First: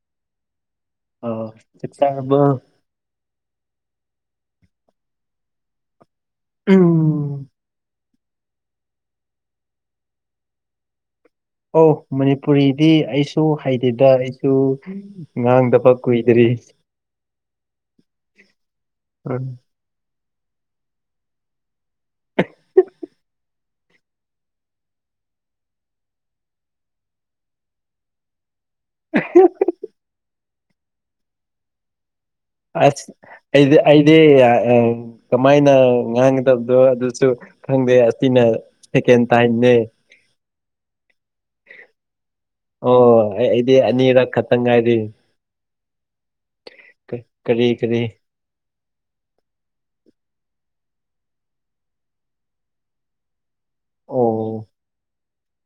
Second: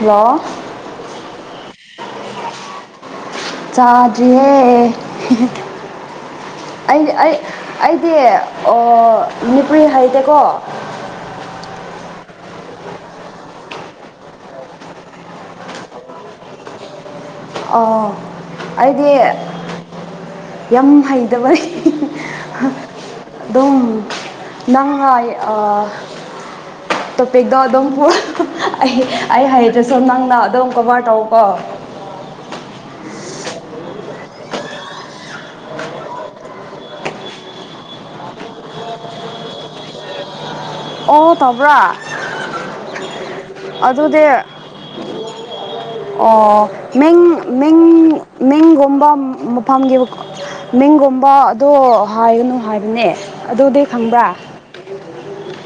hello ꯑꯥ ꯆꯥꯛ ꯆꯥꯔꯕ꯭ꯔꯣ ꯆꯥꯗ꯭ꯔꯤꯍꯦ ꯑꯩ ꯑꯩ ꯑꯩ ꯎꯝ ꯑꯗꯨꯗꯤ ꯑꯣ ꯃꯅꯤꯄꯨꯔꯤ ꯍꯩꯇꯦꯀꯣ ꯑꯣ ꯃꯅꯤꯄꯨꯔꯤꯗꯤ ꯑꯩꯁꯨ ꯍꯩꯇꯦꯗ ꯑꯩꯁꯨ ꯉꯥꯡꯗꯕ ꯀꯨꯏꯗ꯭ꯔꯤ ꯏꯁ ꯑꯣ ꯑꯩꯗꯤ ꯎꯝ ꯌꯥꯝ ꯍꯩꯇꯕꯒꯤ ꯗꯨꯝ ꯅꯪꯉ ꯑ ꯇꯣꯄꯤꯛꯇꯣ ꯑꯗꯨꯝ ꯄꯣꯔꯑꯣ ꯑꯩ ꯑꯩ ꯍꯩꯇ꯭ꯔꯁꯨ ꯅꯪꯅ ꯑꯗꯨꯝ ꯀꯣꯕꯥꯔ ꯇꯧꯀꯣ [inaudible] ꯑꯩꯗꯤ ꯑꯩꯗꯤ ꯑ ꯀꯃꯥꯏꯅ ꯉꯥꯡꯒꯗꯕꯗꯣ ꯑꯗꯨꯁꯨ ꯈꯪꯗꯦ ꯑꯁꯤꯅ ꯑ ꯁꯦꯀꯦꯟ ꯇꯥꯏꯝꯅꯦ ꯑꯣ ꯇꯧꯕ꯭ꯔꯥ ꯑꯣ ꯑꯩꯗꯤ ꯑꯗꯨꯗꯤ ꯑꯅꯤꯔꯛ ꯈꯛꯇꯪ ꯉꯥꯏꯔꯤ ꯑꯣ ꯃꯤꯡ ꯀꯔꯤ ꯃꯤꯡ ꯀꯔꯤ ꯃꯤꯡ ꯒꯣ ꯒꯨꯝꯕ ꯃꯐꯝꯒꯤ ꯃꯤꯡꯒꯨꯝꯕ ꯑꯗꯣ ꯍꯥꯏꯒꯅꯨ ꯍꯥꯏꯕꯅꯦ ꯑꯗꯨꯗꯤ ꯈꯪꯕ꯭ꯔꯥ ꯑꯣ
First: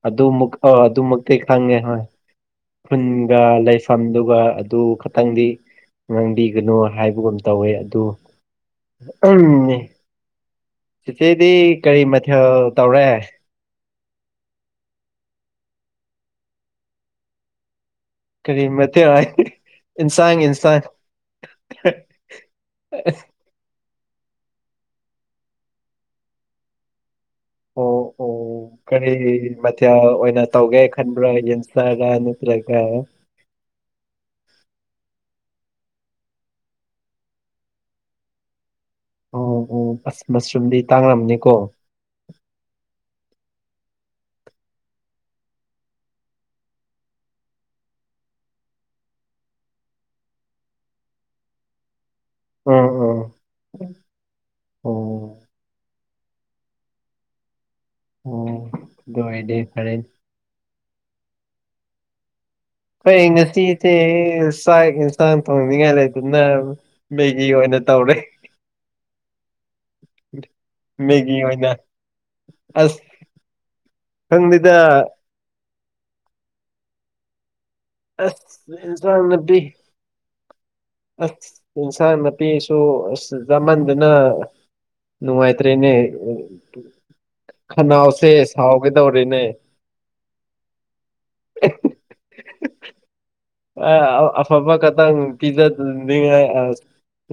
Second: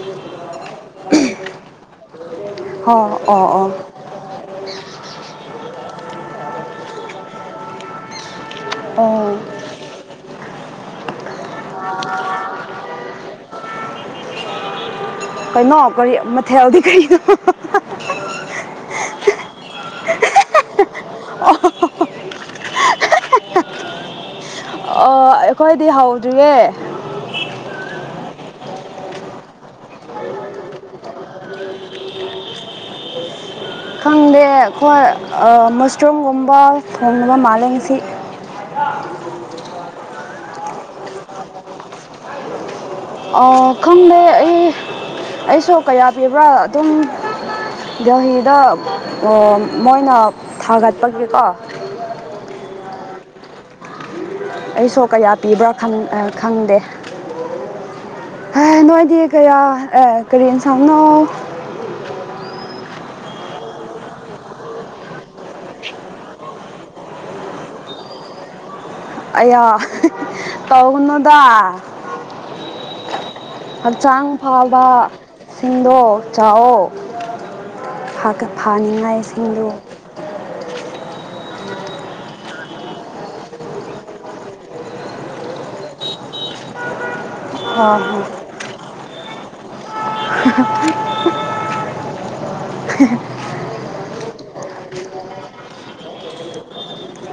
ꯑꯗꯨꯃꯨꯛ ꯑ ꯑꯗꯨꯃꯛꯇꯤ ꯈꯪꯉꯦ ꯍꯣꯏ ꯍꯣ ꯈꯨꯟꯒ ꯑꯣ ꯑꯣ ꯂꯩꯐꯝꯗꯨꯒ ꯑꯗꯨ ꯈꯛꯇꯪꯗꯤ ꯉꯥꯡꯕꯤꯒꯅꯨ ꯍꯥꯏꯕꯒꯨꯝ ꯇꯧꯋꯦ ꯑꯗꯨ ꯑꯣ ꯑꯥꯝ ꯆꯤꯆꯦꯗꯤ ꯀꯔꯤ ꯃꯊꯦꯜ ꯇꯧꯔꯦ ꯀꯩꯅꯣ ꯀꯔꯤ ꯃꯊꯦꯜꯗꯤ ꯀꯅꯣ ꯍ ꯍ ꯍ [inaudible] ꯀꯔꯤꯃꯊꯦꯜ ꯍꯥꯏꯗꯤ ꯏꯟꯁꯥꯡ ꯏꯟꯁꯥꯡ [unintelligible] ꯑꯣ ꯑꯩꯈꯣꯏꯗꯤ ꯍꯧꯗ꯭ꯔꯤꯌꯦ ꯑꯣ ꯑꯣ ꯑꯣ ꯀꯔꯤ ꯃꯊꯦꯜ ꯑꯣꯏꯅ ꯇꯧꯒꯦ ꯈꯟꯕ꯭ꯔꯥ ꯌꯦꯟꯁꯔꯥ ꯅꯠꯇ꯭ꯔꯒ ꯈꯪꯗꯦ ꯑꯩꯈꯣꯏ ꯑꯥ ꯃꯁꯔꯨꯝꯒꯨꯝꯕ ꯊꯣꯡꯂꯕ ꯃꯥꯂꯦ ꯉꯁꯤ [inaudible] [unintelligible] ꯑꯣ ꯑꯣ ꯑꯁ ꯃꯁꯔꯨꯝꯗꯤ ꯇꯥꯡꯔꯝꯅꯤꯀꯣ ꯑꯥ ꯈꯪꯗꯦ ꯑꯩ ꯑꯩꯁꯨ ꯀꯌꯥ ꯄꯤꯕ꯭ꯔꯥ ꯑꯗꯨꯝ [inaudible] ꯗꯦꯜꯂꯤꯗ ꯎꯝ ꯃꯣꯏꯅ ꯊꯥꯒꯠꯄꯒꯤꯀꯣ [inaudible] ꯎꯝ ꯎꯝ ꯑꯣ ꯑꯩꯁꯨ ꯀꯌꯥ ꯄꯤꯕ꯭ꯔꯥ ꯈꯪ ꯑꯥ ꯈꯪꯗꯦ [inaudible] ꯑꯣ ꯍꯥ ꯑꯗꯨ ꯅꯣꯏꯗꯤ ꯑꯣꯏꯔꯗꯤ ꯀꯌꯥ ꯐꯔꯦꯅꯦ ꯑꯥ ꯀꯔꯤ ꯏꯟꯁꯥꯡꯅꯣ ꯑꯩꯈꯣꯏ ꯉꯁꯤꯗꯤ ꯆꯥꯛ ꯑꯦꯟꯁꯥꯡ ꯊꯣꯡꯅꯤꯡꯉꯥꯏ ꯂꯩꯇꯗꯅ ꯃꯦꯒꯤ ꯑꯣꯏꯅ ꯅ ꯇꯧꯔꯦ ꯑꯩꯌꯥ ꯃꯦꯒꯤ ꯇꯧꯒꯅꯨꯗ ꯑꯣꯏꯅ ꯑꯁ ꯍꯛꯆꯥꯡ ꯈꯪꯗꯦꯗ ꯐꯕ ꯁꯤꯡꯗꯣ ꯆꯥꯑꯣ ꯐꯥꯒ ꯑꯁ ꯏꯟꯁꯥꯡ ꯅꯥꯄꯤ ꯐꯥꯅꯤꯡꯉꯥꯏꯁꯤꯡꯗꯨ ꯑꯁ ꯏꯟꯁꯥꯥꯡ ꯅꯥꯄꯤꯁꯨ ꯑꯁ ꯌꯥꯃꯟꯗꯅ ꯅꯨꯡꯉꯥꯏꯇ꯭ꯔꯦꯅꯦ ꯈꯅꯥꯎꯁꯦ ꯁꯥꯎꯒꯗꯧꯔꯦꯅꯦ [unintelligible] ꯑꯥ ꯑꯐꯕ ꯈꯇꯪ ꯄꯤꯖꯅꯤꯡꯉꯥꯢ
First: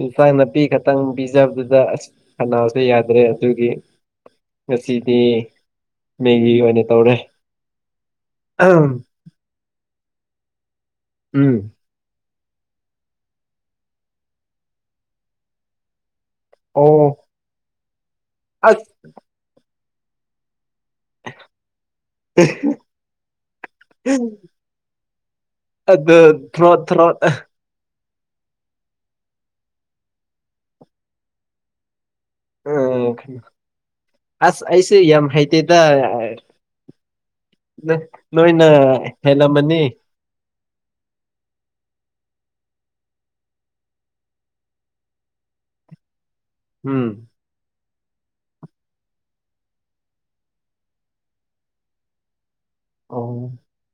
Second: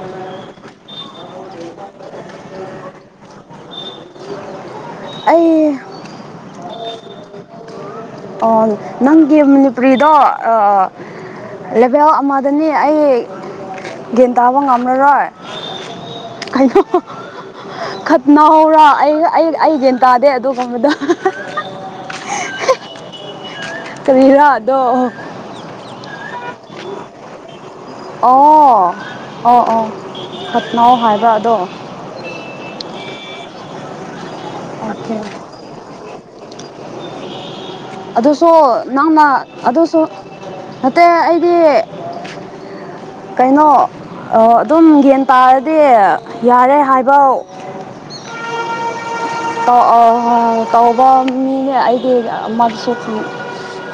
ꯏꯟꯁꯥꯡ ꯅꯥꯄꯤ ꯈꯛꯇꯪ ꯄꯤꯖꯕꯗꯨꯗ ꯑꯁ ꯈꯟꯅꯥꯎꯁꯦ ꯌꯥꯗ꯭ꯔꯦ ꯑꯗꯨꯒꯤ ꯉꯁꯤꯗꯤ ꯑꯩ ꯃꯦꯒꯤ ꯑꯣꯏꯅ ꯇꯧꯔꯦ ꯑꯍꯝ ꯅꯪꯒꯤ ꯃꯅꯤꯄꯨꯔꯤꯗꯣ ꯎꯝ ꯂꯕꯦꯜ ꯑꯃ ꯗꯅꯤ ꯑꯩ ꯒ꯭ꯌꯥꯟ ꯇꯥꯕ ꯉꯝꯂꯔꯣꯏ ꯀꯩꯅꯣ ꯑꯣ ꯈꯠꯅꯍꯧꯔꯥ ꯑꯁ ꯑꯩ ꯑꯩ ꯒ꯭ꯌꯥꯟ ꯇꯥꯗꯦ ꯑꯗꯨ ꯀꯝꯕꯗ [unintelligible] ꯑꯗꯨ ꯊꯔꯣꯠ ꯊꯔꯣꯠ ꯑꯣ ꯑꯣ ꯑꯣ ꯈꯠꯅꯥꯎ ꯍꯥꯏꯕ ꯑꯗꯣ ꯎꯝ ꯑꯁ ꯑꯩꯁꯦ ꯑꯣꯀꯦ ꯌꯥꯝ ꯍꯥꯏꯇꯦꯗ ꯑꯗꯨꯁꯨ ꯅꯣꯏꯅ ꯅꯪꯅ ꯍꯦꯜꯂꯝꯃꯅꯤ ꯑꯗꯨꯁꯨ ꯅꯠꯇꯦ ꯑꯩꯗꯤ ꯀꯩꯅꯣ ꯑꯗꯨꯝ ꯒ꯭ꯌꯥꯟ ꯇꯥꯔꯗꯤ ꯌꯥꯔꯦ ꯎꯝ ꯍꯥꯏꯕꯥꯎ ꯇꯧ ꯑꯧ ꯑ ꯇꯧꯕ ꯃꯤꯅꯦ ꯑꯩꯗꯤ [inaudible] ꯁꯨꯈꯤ ꯑꯣ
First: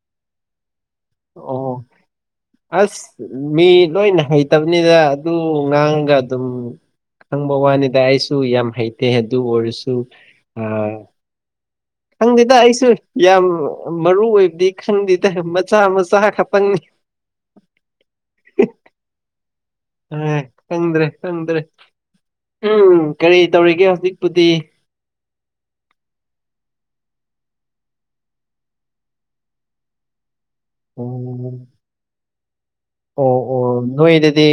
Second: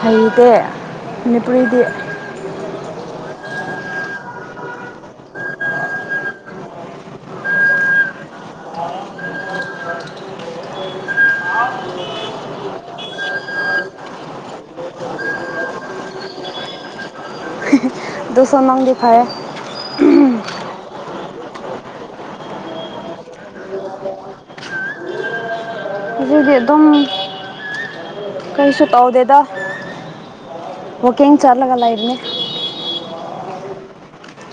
ꯍꯩꯗꯦ [inaudible] ꯑꯣ ꯑꯁ ꯃꯤ ꯂꯣꯏꯅ ꯍꯩꯇꯕꯅꯤꯗ ꯑꯗꯨꯝ ꯉꯥꯡꯉꯒ ꯑꯗꯨꯝ ꯈꯪꯕ ꯋꯥꯅꯤꯗ ꯑꯩꯁꯨ ꯌꯥꯝ ꯍꯩꯇꯦ ꯑꯗꯨ ꯑꯣꯏꯔꯁꯨ ꯑꯥ ꯈꯪꯗꯦꯗ ꯑꯩꯁꯨ ꯌꯥꯝ ꯃꯔꯨ ꯑꯣꯏꯕꯗꯤ ꯈꯪꯗꯦꯗ ꯃꯆꯥ ꯃꯆꯥ ꯈꯛꯇꯪꯅꯤ ꯑꯗꯨꯁꯨ ꯅꯪꯗꯤ ꯐꯩꯌꯦ ꯑꯥ ꯈꯡꯗ꯭ꯔꯦ ꯈꯡꯗ꯭ꯔꯦ ꯎꯝ ꯀꯔꯤ ꯇꯧꯔꯤꯒꯦ ꯍꯧꯖꯤꯛꯄꯨꯗꯤ ꯑꯁꯤꯗꯤ ꯑꯗꯨꯝ ꯀꯔꯤꯁꯨ ꯇꯧꯗꯦꯗ ꯋꯥꯀꯤꯡ ꯎꯝ ꯆꯠꯂꯒ ꯂꯩꯕꯅꯦ ꯑꯣ ꯑꯣ ꯅꯣꯏꯗꯗꯤ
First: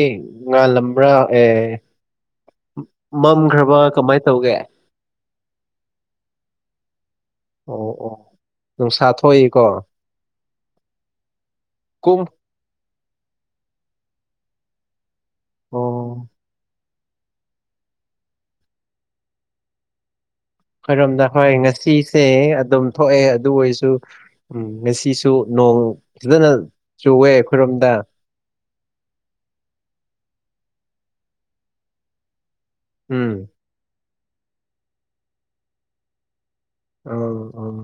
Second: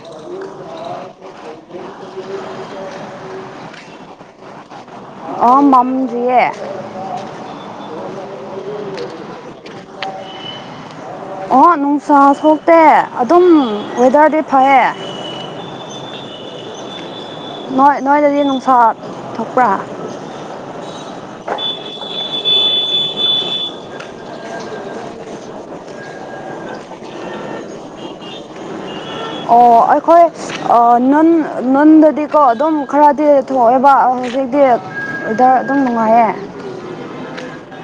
ꯉꯥꯜꯂꯝꯕ꯭ꯔꯥ ꯑꯦ ꯃꯝꯈ꯭ꯔꯕ ꯀꯃꯥꯏ ꯇꯧꯒꯦ ꯑꯥ ꯃꯝꯗ꯭ꯔꯤꯌꯦ ꯑꯣ ꯑꯣ ꯅꯨꯡꯁꯥ ꯊꯣꯛꯏꯀꯣ ꯑꯣ ꯅꯨꯡꯁꯥ ꯀꯨꯝ ꯊꯣꯛꯇꯦ ꯑꯗꯨꯝ ꯋꯦꯗꯔꯗꯤ ꯐꯌꯦ ꯑꯣ ꯅꯣꯏ ꯅꯣꯏꯗꯗꯤ ꯅꯨꯡꯁꯥ ꯊꯣꯛꯄ꯭ꯔꯥ ꯑꯈꯣꯏꯔꯣꯝꯗ ꯍꯣꯏ ꯉꯁꯤꯁꯦ ꯑꯗꯨꯝ ꯊꯣꯛꯑꯦ ꯑꯗꯨ ꯑꯣꯏꯁꯨ ꯎꯝ ꯉꯁꯤꯁꯨ ꯅꯣꯡ ꯐꯖꯅ ꯆꯨꯋꯦ ꯑꯈꯣꯏꯔꯣꯝꯗ ꯑꯣ ꯑꯩꯈꯣꯏ ꯑ ꯅꯟ ꯅꯟꯗꯗꯤꯀꯣ ꯑꯗꯨꯝ ꯈꯔꯗꯤ ꯎꯝ ꯊꯣꯛꯑꯦꯕ ꯍꯧꯖꯤꯛꯇꯤ ꯋꯦꯗꯔ ꯑꯗꯨꯝ ꯅꯨꯡꯉꯥꯏꯌꯦ ꯑꯧ ꯑꯧ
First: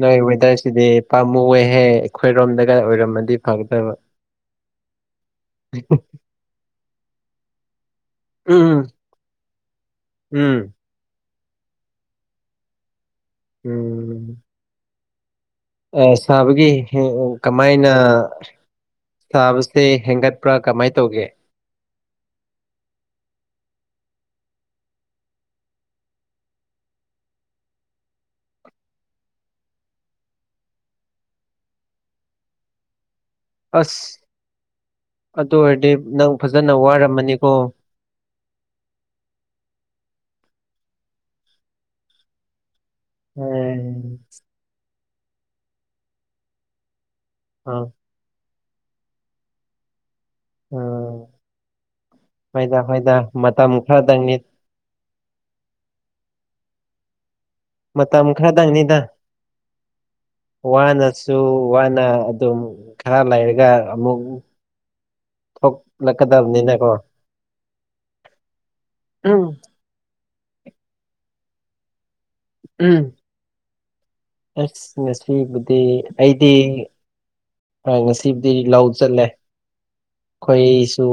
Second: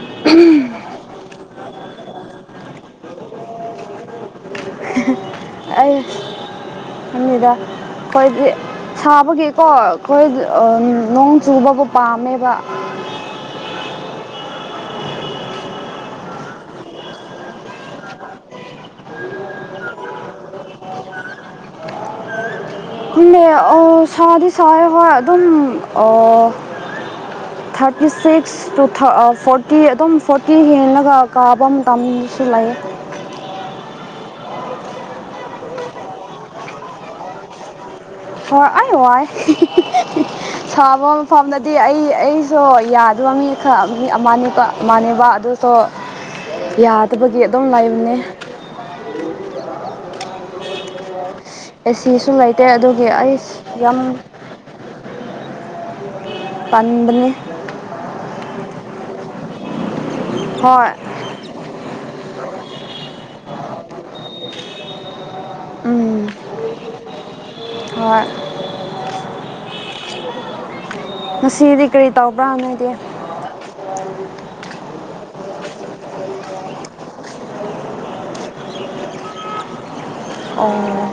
ꯅꯣꯏ ꯋꯦꯗꯔꯁꯤꯗꯤ ꯄꯥꯝꯃꯨꯋꯦ ꯍꯦ ꯑꯩꯈꯣꯏꯔꯣꯝꯗꯒ ꯑꯣꯏꯔꯝꯃꯗꯤ ꯐꯒꯗꯕ ꯑꯩ ꯈꯪꯗꯦꯗ ꯑꯈꯣꯏꯗꯤ ꯎꯝ ꯁꯥꯕꯒꯤꯀꯣ ꯑꯩꯈꯣꯏ ꯎꯝ ꯑꯝ ꯅꯣꯡ ꯆꯨꯕꯕꯨ ꯄꯥꯝꯃꯦꯕ ꯎꯝ ꯑꯦ ꯁꯥꯕꯒꯤ ꯀꯃꯥꯏꯅ ꯁꯥꯕꯁꯦ ꯍꯦꯟꯒꯠꯄ꯭ꯔꯥ ꯀꯃꯥꯏ ꯇꯧꯒꯦ [inaudible] ꯈꯨꯝꯃꯦ ꯑ ꯁꯥꯗꯤ ꯁꯥꯌꯦ ꯍꯣꯢ ꯑꯗꯨꯝ ꯑꯣ ꯊꯥꯔꯇꯤ ꯁꯤꯛꯁ ꯇꯨ ꯊ ꯑ ꯐꯣꯔꯇꯤ ꯑꯗꯨꯝ ꯐꯣꯔꯇꯤ ꯍꯦꯜꯂꯒ ꯀꯥꯕ ꯃꯇꯝꯁꯨ ꯂꯩꯌꯦ [inaudible] ꯑꯁ ꯑꯗꯨ ꯑꯣꯏꯔꯗꯤ ꯅꯪ ꯐꯖꯅ ꯋꯥꯔꯝꯃꯅꯤꯀꯣ ꯍꯣꯏ ꯑꯩ ꯋꯥꯏ ꯁꯥꯕ ꯃꯐꯝꯗꯗꯤ ꯑꯩ ꯑꯩꯁꯣ ꯌꯥꯗꯕ ꯃꯤ ꯈ ꯃꯤ ꯑꯥ ꯑꯃꯅꯤꯕ ꯃꯥꯅꯦꯕ ꯑꯗꯨꯁꯨ ꯌꯥ ꯐꯠꯇꯕꯒꯤ ꯑꯗꯨꯝ ꯑꯥ ꯂꯥꯢꯕꯅꯦ ꯎꯝ ꯑꯦ ꯁꯤꯁꯨ ꯂꯩꯇꯦ ꯍꯣꯏꯗ ꯑꯗꯨꯒꯤ ꯍꯣꯏꯗ ꯑꯩꯁ ꯃꯇꯝ ꯌꯥꯝ ꯈꯔꯗꯪꯅꯤ ꯇꯟꯕꯅꯦ ꯃꯇꯝ ꯈꯔꯗꯪꯅꯤꯗ [inaudible] ꯋꯥꯅꯁꯨ ꯋꯥꯅ ꯑꯗꯨꯝ ꯈꯔ ꯂꯩꯔꯒ ꯑꯃꯨꯛ ꯎꯝ ꯊꯣꯛꯂꯛꯀꯗꯕꯅꯤꯅꯀꯣ ꯍꯣꯏ ꯎꯝ ꯉꯁꯤꯗꯤ ꯀꯔꯤ ꯐꯥꯎꯅꯗꯦ ꯎꯝ ꯑꯁ ꯉꯁꯤꯕꯨꯗꯤ ꯑꯩꯗꯤ ꯑ ꯉꯁꯤ ꯗꯤ ꯂꯧ ꯆꯠꯂꯦ ꯑꯣ ꯑꯈꯣꯏꯁꯨ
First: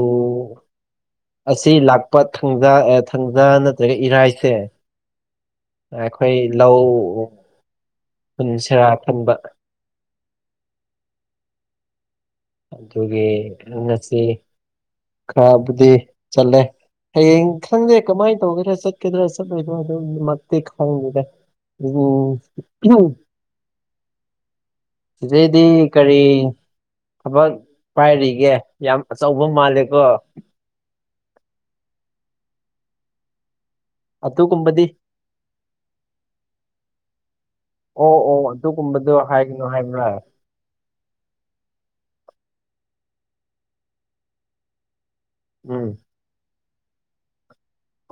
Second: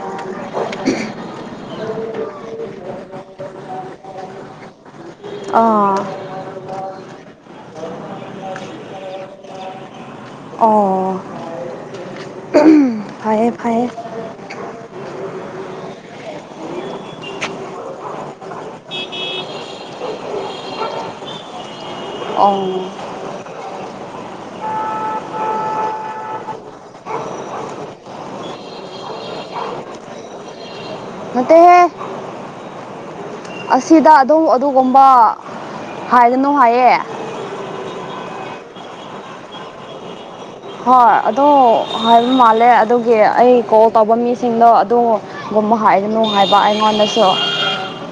ꯑꯁꯤ ꯂꯥꯛꯄ ꯊꯪꯖ ꯑꯦ ꯊꯪꯖ ꯅꯠꯇ꯭ꯔꯒ ꯏꯔꯥꯏꯁꯦ ꯑꯥ ꯑꯩꯈꯣꯏ ꯂꯧ ꯎꯟꯁꯦꯔꯥ ꯈꯟꯕ ꯑꯣ ꯑꯗꯨꯒꯤ ꯐꯩꯌꯦ ꯐꯩꯌꯦ ꯉꯁꯤ ꯈꯔꯕꯨꯗꯤ ꯆꯠꯂꯦ ꯍꯌꯦꯡ ꯈꯪꯗꯦ ꯀꯃꯥꯏ ꯇꯧꯒꯦꯔꯥ ꯆꯠꯀꯗ꯭ꯔꯥ ꯆꯠꯂꯣꯏꯗ꯭ꯔꯣ ꯑꯗꯨꯃꯛꯇꯤ ꯈꯪꯗꯦꯗ ꯑꯣ [unintelligible] ꯁꯤꯗꯩꯗꯤ ꯀꯔꯤ ꯊꯕꯛ ꯄꯥꯏꯔꯤꯒꯦ ꯌꯥꯝ ꯑꯆꯧꯕ ꯃꯥꯜꯂꯦꯀꯣ ꯅꯠꯇꯦꯍꯦ ꯑꯁꯤꯗ ꯑꯗꯨꯝ ꯑꯗꯨꯒꯨꯝꯕꯗꯤ ꯑꯗꯨꯒꯨꯝꯕ ꯍꯥꯏꯒꯅꯨ ꯍꯥꯏꯌꯦ ꯑꯣ ꯑꯣ ꯑꯗꯨꯒꯨꯝꯕꯗꯣ ꯍꯥꯏꯒꯅꯨ ꯍꯥꯏꯕ꯭ꯔꯥ ꯍꯣꯏ ꯑꯣ ꯍꯥꯏꯕ ꯃꯥꯜꯂꯦ ꯑꯗꯨꯒꯤ ꯑꯩ ꯀꯣꯜ ꯇꯧꯕ ꯃꯤꯁꯤꯡꯗꯣ ꯑꯗꯨ ꯒꯨꯝꯕ ꯎꯝ ꯍꯥꯏꯗ ꯅꯨꯡꯉꯥꯏꯕ ꯑꯩꯉꯣꯟꯗꯁꯨ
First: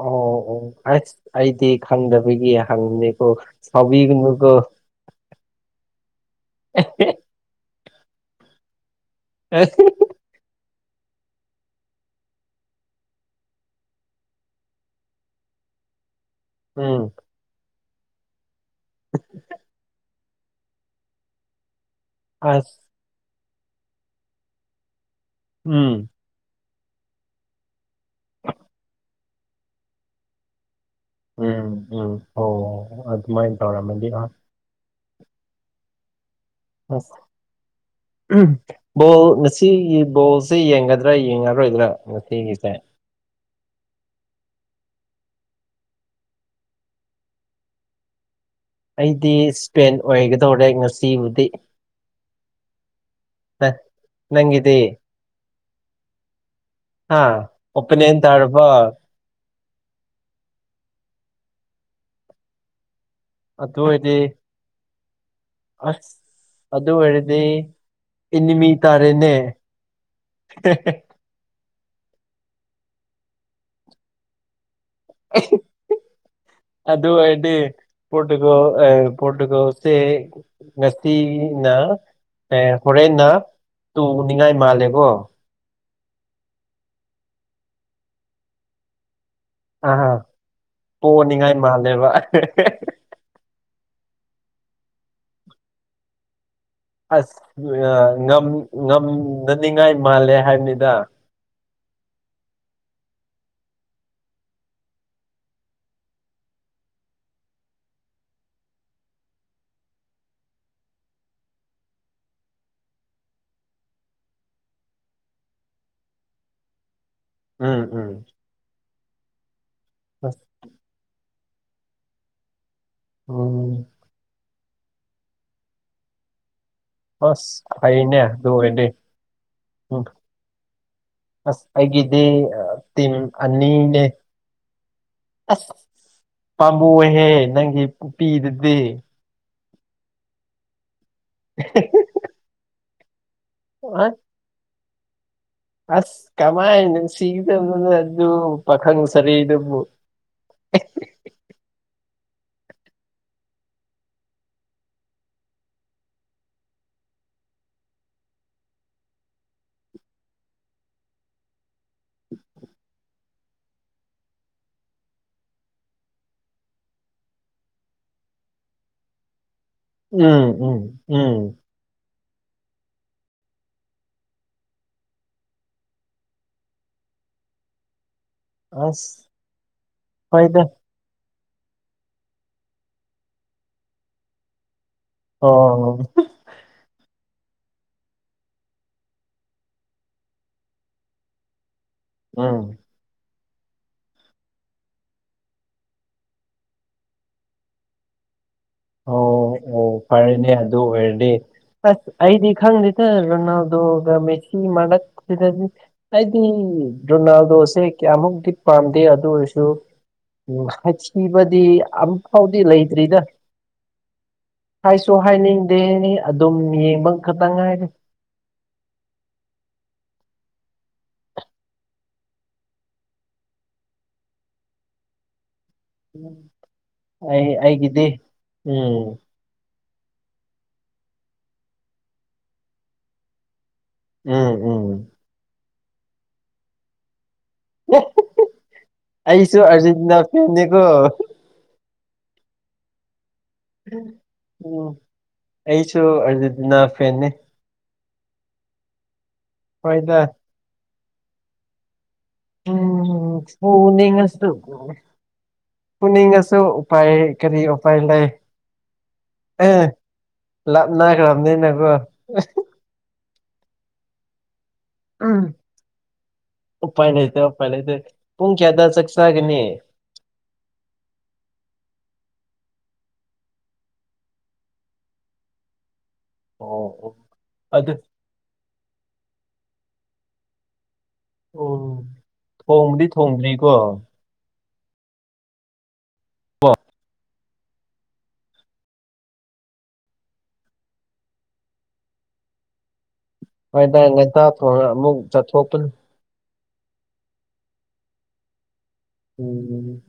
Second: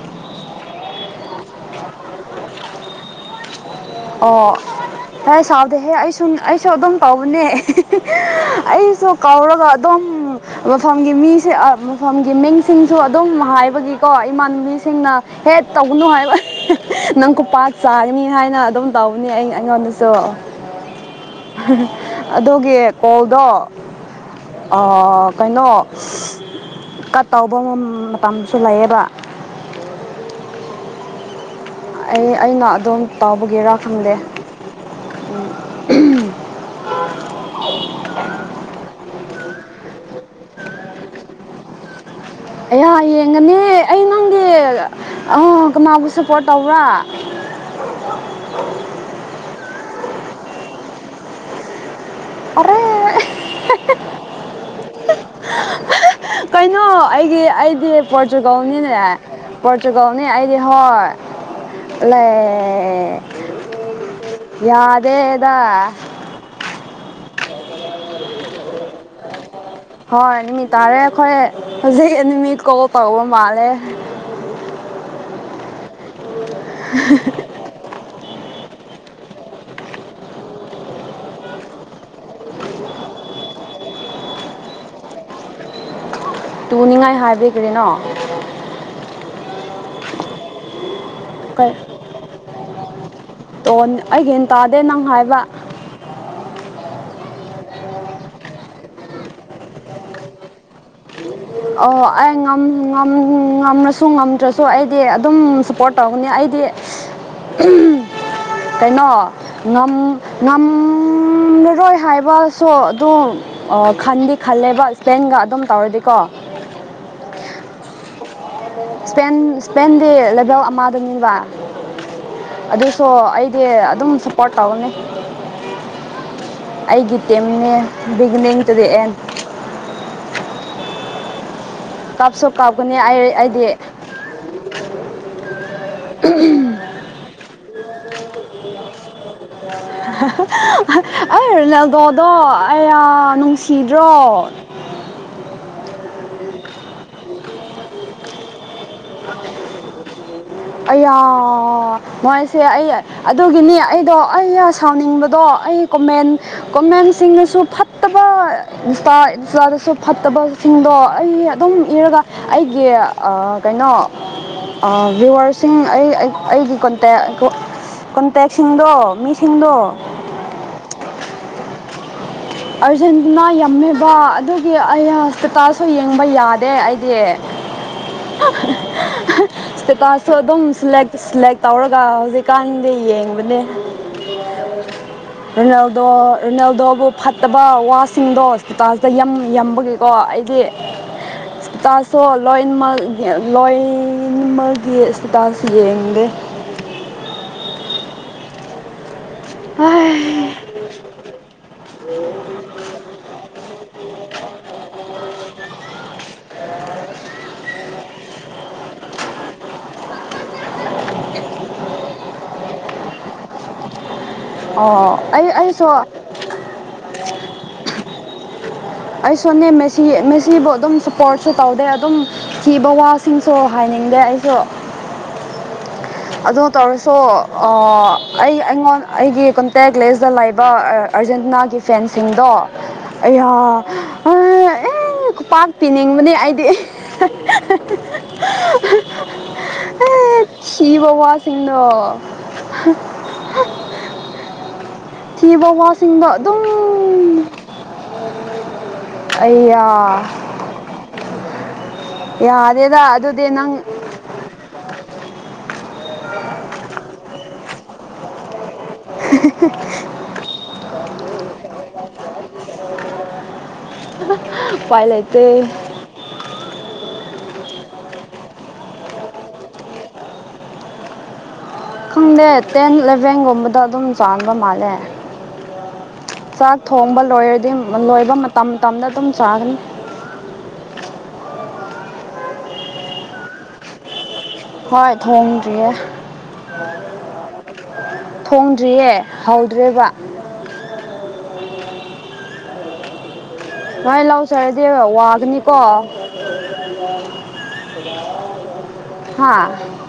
ꯑꯣ ꯑꯣ ꯑꯁ ꯑꯩꯗꯤ ꯈꯪꯗꯕꯒꯤ ꯍꯪꯕꯅꯤꯀꯣ ꯑꯣ ꯍꯦ ꯁꯥꯎꯗꯦꯍꯦ ꯑꯩꯁꯨ ꯑꯩꯁꯨ ꯑꯗꯨꯝ ꯇꯧꯕꯅꯦ ꯑꯩꯁꯨ ꯀꯧꯔꯒ ꯑꯗꯨꯝ ꯃꯐꯝꯒꯤ ꯃꯤꯁꯦ ꯃꯐꯝꯒꯤ ꯃꯤꯡꯁꯤꯡꯁꯨ ꯑꯗꯨꯝ ꯍꯥꯏꯕꯒꯤꯀꯣ ꯏꯃꯥꯟꯅꯕꯤꯁꯤꯡꯅ ꯍꯦꯛ ꯇꯧꯕꯅꯨ ꯍꯥꯏꯕ ꯎꯝ ꯅꯪ ꯈꯨꯄꯥꯛ ꯆꯥꯒꯅꯤ ꯍꯥꯏꯅ ꯑꯗꯨꯝ ꯇꯧꯕꯅꯤ ꯑꯩ ꯑꯩꯉꯣꯟꯗꯁꯨ ꯑꯁ ꯑꯗꯨꯒꯤ ꯀꯣꯜꯗꯣ ꯑ ꯀꯩꯅꯣ ꯎꯝ ꯀꯠ ꯇꯧꯕ ꯃꯇꯝꯁꯨ ꯂꯩꯌꯦꯕ ꯎꯝ ꯎꯝ ꯑꯩ ꯑꯣ ꯑꯩꯅ ꯑꯗꯣꯝ ꯑꯗꯨꯃꯥꯏꯅ ꯇꯥꯎꯕꯒꯤꯔꯥ ꯇꯧꯔꯝꯃꯗꯤ ꯈꯪꯗꯦ ꯑꯥ ꯑꯣ ꯕꯣꯜ ꯉꯁꯤꯒꯤ ꯕꯣꯜꯁꯦ ꯌꯦꯡꯒꯗ꯭ꯔꯥ ꯌꯦꯡꯉꯔꯣꯏꯗ꯭ꯔꯥ ꯉꯁꯤꯒꯤꯁꯦ ꯑꯌꯥ ꯌꯦꯡꯒꯅꯤ ꯑꯩ ꯅꯪꯒꯤ ꯀꯅꯒꯤ ꯁꯄꯣꯔꯠ ꯇꯧꯕ꯭ꯔꯥ ꯑꯩꯗꯤ ꯏꯁꯄꯦꯟ ꯑꯣꯏꯒꯗꯧꯔꯦ ꯉꯁꯤꯕꯨꯗꯤ ꯑꯔꯦ ꯑ ꯅꯪꯒꯤꯗꯤ ꯀꯩꯅꯣ ꯍꯥ ꯑꯩꯒꯤ ꯑꯩꯗꯤ ꯑꯣꯄꯅꯦꯟ ꯇꯥꯔꯕ ꯄꯣꯔꯇꯨꯒꯜꯅꯤꯅꯦ ꯄꯔꯇꯨꯒꯜꯅꯤ ꯑꯩꯗꯤ ꯍꯣꯏ ꯑꯗꯨ ꯑꯣꯏꯗꯤ ꯑꯗꯦ ꯑꯁ ꯑꯗꯨꯑꯣꯏꯔꯗꯤ ꯏꯅꯤꯃꯤ ꯇꯥꯔꯦꯅꯦ ꯍꯣꯏ ꯅꯨꯃꯤꯠ ꯇꯥꯔꯦ ꯑꯩꯈꯣꯏ ꯍꯧꯖꯤꯛ ꯑꯦꯅꯤꯃꯤ ꯀꯣꯜ ꯇꯧꯕ ꯃꯥꯜꯂꯦ ꯑꯗꯨ ꯑꯣꯏꯗꯤ ꯄꯣꯔꯇꯨꯒꯜꯁꯦ ꯉꯁꯤꯅ ꯑꯦ ꯍꯣꯔꯦꯟꯅ ꯇꯨꯅꯤꯡꯉꯥꯏ ꯃꯥꯜꯂꯦꯀꯣ ꯇꯨꯅꯤꯡꯉꯥꯏ ꯍꯥꯏꯕꯤꯗꯤ ꯀꯔꯤꯅꯣ ꯑꯥ ꯄꯣꯅꯤꯡꯉꯥꯏ ꯀꯩ ꯃꯥꯜꯂꯦꯕ ꯇꯣꯟ ꯑꯩ ꯒꯤꯌꯥꯟ ꯇꯥꯗꯦ ꯅꯪ ꯍꯥꯏꯕ ꯑꯁ ꯉꯝꯅꯅꯤꯡꯉꯥꯏ ꯃꯥꯜꯂꯦ ꯍꯥꯏꯕꯅꯤꯗ ꯑꯣ ꯑꯩ ꯉꯝꯃꯁꯨ ꯉꯝꯗ꯭ꯔꯁꯨ ꯑꯩꯗꯤ ꯑꯗꯨꯝ ꯁꯞꯄꯣꯔꯠ ꯇꯧꯒꯅꯤ ꯑꯩꯗꯤ ꯗꯤ [unintelligible] ꯀꯩꯅꯣ ꯉꯝꯂꯔꯣꯏ ꯍꯥꯏꯕꯁꯨ ꯑꯗꯨꯝ ꯈꯟꯗꯤ ꯈꯜꯂꯦꯕ ꯏꯁꯄꯦꯟꯒ ꯑꯗꯨꯝ ꯇꯧꯔꯗꯤꯀꯣ ꯎꯝ ꯎꯝ ꯏꯁꯄꯦꯟ ꯏꯁꯄꯦꯟꯗꯤ ꯑꯁ ꯂꯩꯕꯦꯜ ꯑꯃꯗꯅꯦꯕ ꯑꯗꯨ ꯁꯣ ꯎꯝ ꯑꯩꯗꯤ ꯑꯗꯨꯝ ꯁꯞꯄꯣꯔꯠ ꯇꯧꯒꯅꯤ ꯑꯩꯒꯤ ꯇꯤꯝꯅꯦ ꯑꯁ ꯐꯩꯅꯦ ꯑꯗꯨ ꯕꯤꯒꯤꯅꯤꯡ ꯑꯣꯏꯔꯗꯤ ꯇꯨꯗꯤꯑꯦꯟ ꯎꯝ ꯑꯁ ꯑꯩꯒꯤꯗꯤ ꯀꯞꯀꯅꯤ ꯇꯤꯝ ꯑꯩ ꯑꯩꯗꯤ ꯑꯅꯤꯅꯦ ꯑꯁ ꯄꯥꯝꯕꯣ ꯑꯣꯏꯍꯦ ꯅꯪꯒꯤ ꯄꯨꯄꯤꯗꯨꯗꯤ [unintelligible] ꯒꯣꯗꯣ ꯑꯌꯥ ꯑ ꯅꯨꯡꯁꯤꯗ꯭ꯔꯣ ꯑꯁ ꯀꯃꯥꯏꯅ ꯁꯤꯗꯅ ꯑꯗꯨ ꯄꯥꯈꯪ ꯁꯥꯔꯩꯗꯨꯕꯨ ꯑꯌꯥ ꯃꯣꯏꯁꯦ ꯑꯩ ꯑꯗꯨꯒꯤꯅꯤ ꯑꯩꯗꯣ ꯑꯩꯩꯌꯥ ꯁꯥꯎꯅꯤꯡꯕꯗꯣ ꯑꯩ ꯀꯣꯃꯦꯟ ꯀꯣꯃꯦꯟ ꯑꯩꯁꯤꯡꯅꯁꯨ ꯐꯠꯇꯕ ꯏꯟꯁꯇꯥ ꯏꯟꯁꯇꯥꯗꯁꯨ ꯐꯠꯇꯕꯁꯤꯡꯗꯣ ꯑꯩ ꯑꯗꯨꯝ ꯏꯔꯒ ꯑꯩꯒꯤ ꯑꯥ ꯀꯩꯅꯣ ꯑꯥ ꯚꯤꯌ꯭ꯋꯔꯁꯤꯡ ꯑꯩ ꯑꯩꯒꯤ ꯀꯣꯟꯇꯦꯛ ꯀꯣꯟꯇꯦꯛꯁꯤꯡꯗꯣ ꯃꯤ ꯎꯝ ꯎꯝ ꯎꯝ ꯑꯥꯔꯖꯦꯟꯇꯤꯅꯥ ꯌꯥꯝꯃꯦꯕ ꯑꯗꯨꯒꯤ ꯑꯌꯥ ꯁꯄꯤꯇꯥꯜꯁꯨ ꯌꯦꯡꯕ ꯌꯥꯗꯦ ꯑꯩꯗꯤ ꯑꯁ ꯁꯄꯤꯇꯥꯜꯁꯨ ꯑꯗꯨꯝ ꯍꯣꯏꯗ ꯁꯦꯂꯦꯛ ꯁꯦꯂꯦꯛ ꯇꯧꯔꯒ ꯍꯧꯖꯤꯛꯀꯥꯟꯗꯤ ꯌꯦꯡꯕꯅꯦ ꯑꯣ ꯔꯣꯅꯦꯜꯗꯣ ꯔꯣꯅꯦꯜꯗꯣꯕꯨ ꯐꯠꯇꯕ ꯋꯥꯁꯤꯡꯗꯣ ꯁꯄꯤꯇꯥꯜꯁꯇ ꯌꯥꯝ ꯌꯥꯝꯕꯒꯤꯀꯣ ꯑꯩꯗꯤ ꯁꯄꯤꯇꯥꯜ ꯁꯣ ꯎꯝ ꯂꯣꯏꯅꯃꯛ ꯂꯣꯏꯃꯒꯤ ꯁꯄꯤꯇꯥꯜꯁ ꯌꯦꯡꯗꯦ [unintelligible] ꯑꯣ ꯑꯣ ꯐꯔꯅꯦ ꯑꯗꯨ ꯑꯣꯏꯔꯗꯤ ꯑꯁ ꯑꯩꯗꯤ ꯈꯪꯗꯦꯗ ꯔꯣꯅꯥꯜꯗꯣꯒ ꯃꯦꯁꯤ ꯃꯔꯛꯇꯗꯤ ꯑꯩꯗꯤ ꯔꯣꯅꯥꯜꯗꯣꯁꯦ ꯀꯌꯥꯃꯨꯛꯇꯤ ꯄꯥꯝꯗꯦ ꯑꯗꯨ ꯑꯣꯏꯔꯁꯨ ꯎꯝ ꯍꯥꯏꯊꯤꯕꯗꯤ ꯑꯃꯨꯛ ꯐꯥꯎꯗꯤ ꯂꯩꯇ꯭ꯔꯤꯗ ꯍꯥꯏꯁꯨ ꯑꯣ ꯑꯩ ꯑꯩꯁꯨ ꯍꯥꯏꯅꯤꯡꯗꯦꯅꯤ ꯑꯗꯨꯝ ꯌꯦꯡꯕ ꯈꯛꯇꯪ ꯉꯥꯏꯔꯦ ꯑꯩ ꯁꯨꯅꯦ ꯃꯦꯁꯤ ꯃꯦꯁꯤꯕꯨ ꯑꯗꯨꯝ ꯁꯄꯣꯔꯠꯁꯨ ꯇꯧꯗꯦ ꯑꯗꯨꯝ ꯊꯤꯕ ꯋꯥꯁꯤꯡꯁꯨ ꯍꯥꯏ ꯅꯤꯡꯗꯦ ꯑꯩꯁꯨ ꯑꯗꯣ ꯇꯧꯔꯁꯨ ꯑꯩ ꯑꯩꯒꯤꯗꯤ ꯑꯥ ꯑꯩ ꯑꯩꯉꯣꯟ ꯎꯝ ꯑꯩꯒꯤ ꯀꯟ ꯇꯦꯛ ꯂꯦꯁꯇ ꯂꯩꯕ ꯑꯥꯔꯖꯦꯟꯇꯤꯅꯥꯒꯤ ꯐꯦꯟꯁꯤꯡꯗꯣ ꯑꯩꯌꯥ ꯎꯝ ꯎꯝ ꯄꯥꯛꯄꯤꯅꯤꯡꯕꯅꯤ ꯑꯩꯗꯤ ꯑꯩꯁꯨ ꯑꯥꯔꯖꯦꯟꯇꯤꯅꯥ ꯑꯦ ꯐꯦꯟꯅꯤꯀꯣ ꯊꯤꯕ ꯋꯥꯁꯤꯡꯗꯣ [inaudible] ꯎꯝ ꯊꯤꯕ ꯑꯩꯁꯨ ꯋꯥꯁꯤꯡꯗꯣ ꯑꯗꯨꯝ ꯑꯥꯔꯖꯦꯟꯇꯤꯅꯥ ꯐꯦꯟꯅꯦ ꯑꯩꯌꯥ ꯍꯣꯏꯗ ꯌꯥꯗꯦꯗ ꯎꯝ ꯑꯗꯨꯗꯤ ꯅꯪ ꯐꯨꯅꯤꯡꯉꯁꯨ ꯐꯨꯅꯤꯡꯉꯁꯨ ꯎꯄꯥꯏ ꯀꯔꯤ ꯎꯄꯥꯏ ꯂꯩ ꯑꯦ ꯂꯥꯞꯅꯒꯔꯕꯅꯤꯅꯥꯀꯣ ꯎꯄꯥꯏ ꯎꯝ ꯂꯩꯇꯦ ꯎꯄꯥꯏ ꯂꯩꯇꯦ ꯎꯄꯥꯏ ꯂꯩꯇꯦ ꯄꯨꯡ ꯀꯌꯥꯗ ꯆꯥꯛ ꯆꯥꯒꯅꯤ ꯈꯪꯗꯦ ꯇꯦꯟ ꯏꯂꯚꯦꯟꯒꯨꯝꯕꯗ ꯑꯗꯨꯝ ꯆꯥꯟꯕ ꯃꯥꯜꯂꯦ ꯆꯥꯛ ꯑꯣ ꯑꯣ ꯊꯣꯡꯕ ꯂꯣꯏꯔꯗꯤ ꯑꯗꯨ ꯂꯣꯏꯕ ꯃꯇꯝ ꯃꯇꯝꯗ ꯑꯗꯨꯝ ꯆꯥꯒꯅꯤ ꯑꯣ ꯊꯣꯡꯕꯗꯤ ꯊꯣꯡꯗ꯭ꯔꯤꯀꯣ ꯍꯣꯏ ꯊꯣꯡꯗ꯭ꯔꯤꯌꯦ ꯀꯣ ꯊꯣꯡꯗ꯭ꯔꯤꯌꯦ ꯍꯧꯗ꯭ꯔꯤꯕ ꯍꯣꯏꯗ ꯃꯥꯏ ꯉꯟꯇꯥ ꯂꯥꯎꯖꯔꯗꯤ ꯊꯣꯡꯉ ꯑꯃꯨꯛ ꯋꯥꯒꯅꯤꯀꯣ ꯆꯠꯊꯣꯛꯄꯅꯤ ꯍꯥ ꯎꯝ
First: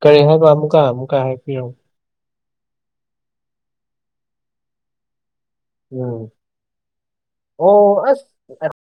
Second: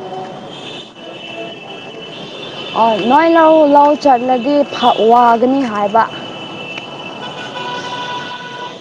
ꯀꯔꯤ ꯍꯥꯏꯕ ꯑꯃꯨꯛꯀ ꯑꯃꯨꯛꯀ ꯍꯥꯏꯕꯤꯔꯛꯎ ꯑꯣ ꯅꯣꯏ ꯂꯧ ꯂꯧ ꯆꯠꯂꯗꯤ ꯐ ꯋꯥ ꯎꯝ ꯑꯣ ꯑꯁ